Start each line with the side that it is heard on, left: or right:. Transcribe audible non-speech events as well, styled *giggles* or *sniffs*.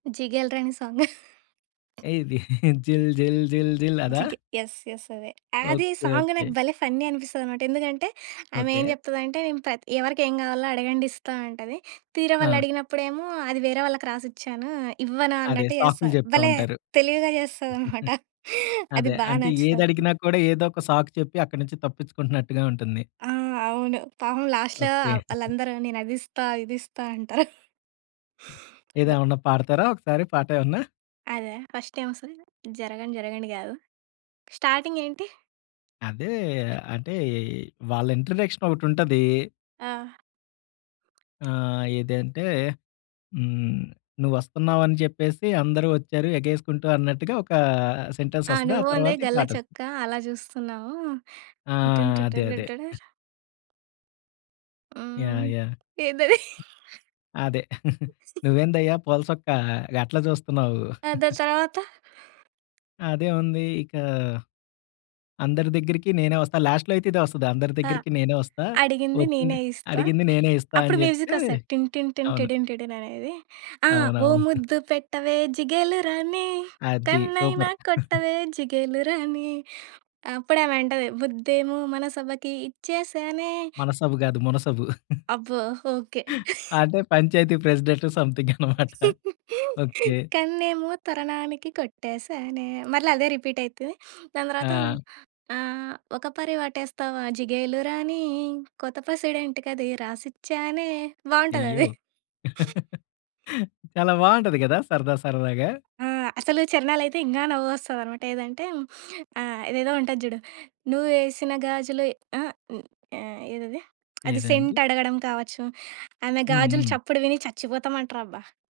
right: 'జిగేల్ రాణి' song. *giggles*
left: ఏది *giggles* జిల్ జిల్ జిల్ జిల్ అదా?
right: జిగే యస్. యస్. అదే. అస్ యే
left: ఓకే.
right: Song
left: okay.
right: నాకు భలే ఫన్నీ అనిపిస్తదనమాట. ఎందుకంటే ఆమె ఏం
left: ఓకే.
right: జెప్తదంటే, ప్ర ఎవరికేం కావాలో అడగండిస్తా అంటది. తీరా
left: ఆ!
right: వాళ్ళడిగినప్పుడు ఏమో! అది వేరే వాళ్ళకి రాసిచ్చాను. ఇవ్వను
left: అదే
right: అన్నట్టు
left: సాకులు
right: చేస్తా.
left: జెప్తా
right: భలే
left: ఉంటారు.
right: తెలివిగా జేస్తదన్నమాట!
left: *giggles*
right: *giggles* అది
left: అదే
right: బాగా
left: అంటే
right: నచ్చుతది.
left: ఏదడిగినా కూడా ఏదో ఒక సాకు చెప్పి అక్కడి నుంచి తప్పిచ్చుకుంటున్నట్టుగా ఉంటుంది.
right: ఆ! అవును పాపం లాస్ట్‌లో
left: ఓకే. *giggles*
right: వాళ్ళందరూ నేను అదిస్తా ఇదిస్తా అంటారు. *giggles*
left: ఏది?
right: గ
left: ఏమన్నా పాడతారా ఒకసారి పాట ఏమన్నా?
right: అదా ఫస్ట్ ఏమొస్తది? జరగండి జరగండి గాదు. స్టార్టింగ్ ఏంటి?
left: అదే. అంటే ఈ వాళ్ళ ఇంట్రడక్షన్ ఒకటుంటది.
right: ఆ!
left: ఆ! ఏదంటే హ్మ్. నువ్వు వస్తున్నావు అని చెప్పేసి, అందరూ వచ్చారు ఎగేసుకుంటూ అన్నట్టుగా, ఒకా సెంటెన్స్
right: ఆ!
left: వస్తది. ఆ
right: నువ్వు ఓంది
left: తర్వాత ఈ
right: గల్ల
left: పాట వస్తది.
right: చొక్కా అలా చూస్తున్నావు.
left: ఆ!
right: *humming* టీటీన్
left: అదే. అదే.
right: టీటీడడర్. హ్మ్.
left: యాహ్! యాహ్!
right: ఏందది? *giggles*
left: అదే. *giggles*
right: *giggles*
left: నువ్వేందయ్యా పూల చొక్కా గట్లా చూస్తున్నావు.
right: ఆ! దాని
left: *giggles*
right: తర్వాత?
left: అదే ఉంది. ఇకా అందరి దగ్గరికి నేనే వస్తా. లాస్ట్‌లో అయితే ఇదే వస్తది. అందరి
right: ఆ!
left: దగ్గరికి నేనే వస్తా.
right: అడిగింది
left: ఒపి
right: నేనే ఇస్తా.
left: అడిగింది నేనే ఇస్తా
right: అప్పుడు
left: అని జెప్పి
right: మ్యూజిక్ వస్తది. టిన్ టిన్ టిన్
left: అవును.
right: టిడిన్ టిడిన్ అనేది. ఆ! ఓ
left: అవునవును. *giggles*
right: ముద్దు పెట్టవే జిగేలురాణి
left: అద్ది.
right: కన్నైనా
left: సూపర్! *giggles*
right: కొట్టవే జిగేలురాణి. అప్పుడు ఆమె అంటది. ముద్దేమో మనసబకి ఇచ్చేసానే.
left: మనసబు గాదు మునసబు. *giggles*
right: అబ్బో! ఓకే! *giggles*
left: అంటే పంచాయతీ ప్రెసిడెంట్ సమ్‌థింగనమాట. *giggles*
right: *giggles*
left: ఓకే.
right: కన్నేమో కరణానికి కొట్టేసానే మళ్ళ అదే రిపీట్ అయితది. *sniffs* దాని తర్వాత
left: ఆ!
right: ఆహ్, ఒక పరి వాటేస్తావా జిగేలు రాణి, కొత్త పెసిడెంటుకది రాసిచ్చానే
left: అయ్యో!
right: బావుంటదది. *giggles*
left: *giggles* చాలా బావుంటది గదా! సరదా సరదాగా.
right: ఆ! అసలు చరణాలైతే ఇంగా నవ్వొస్తదనమాట. ఏదంటే ఆహ్, ఏదేదో ఉంటది జూడు నువ్వేసిన గాజులు ఆహ్, ఆహ్, ఏదది *smacks lips* అది
left: ఏదండి?
right: సెంట్ అడగడం కావచ్చు. ఆమె
left: హ్మ్.
right: గాజులు
left: హ్మ్.
right: చప్పుడు విని చచ్చిపోతామంటారబ్బా!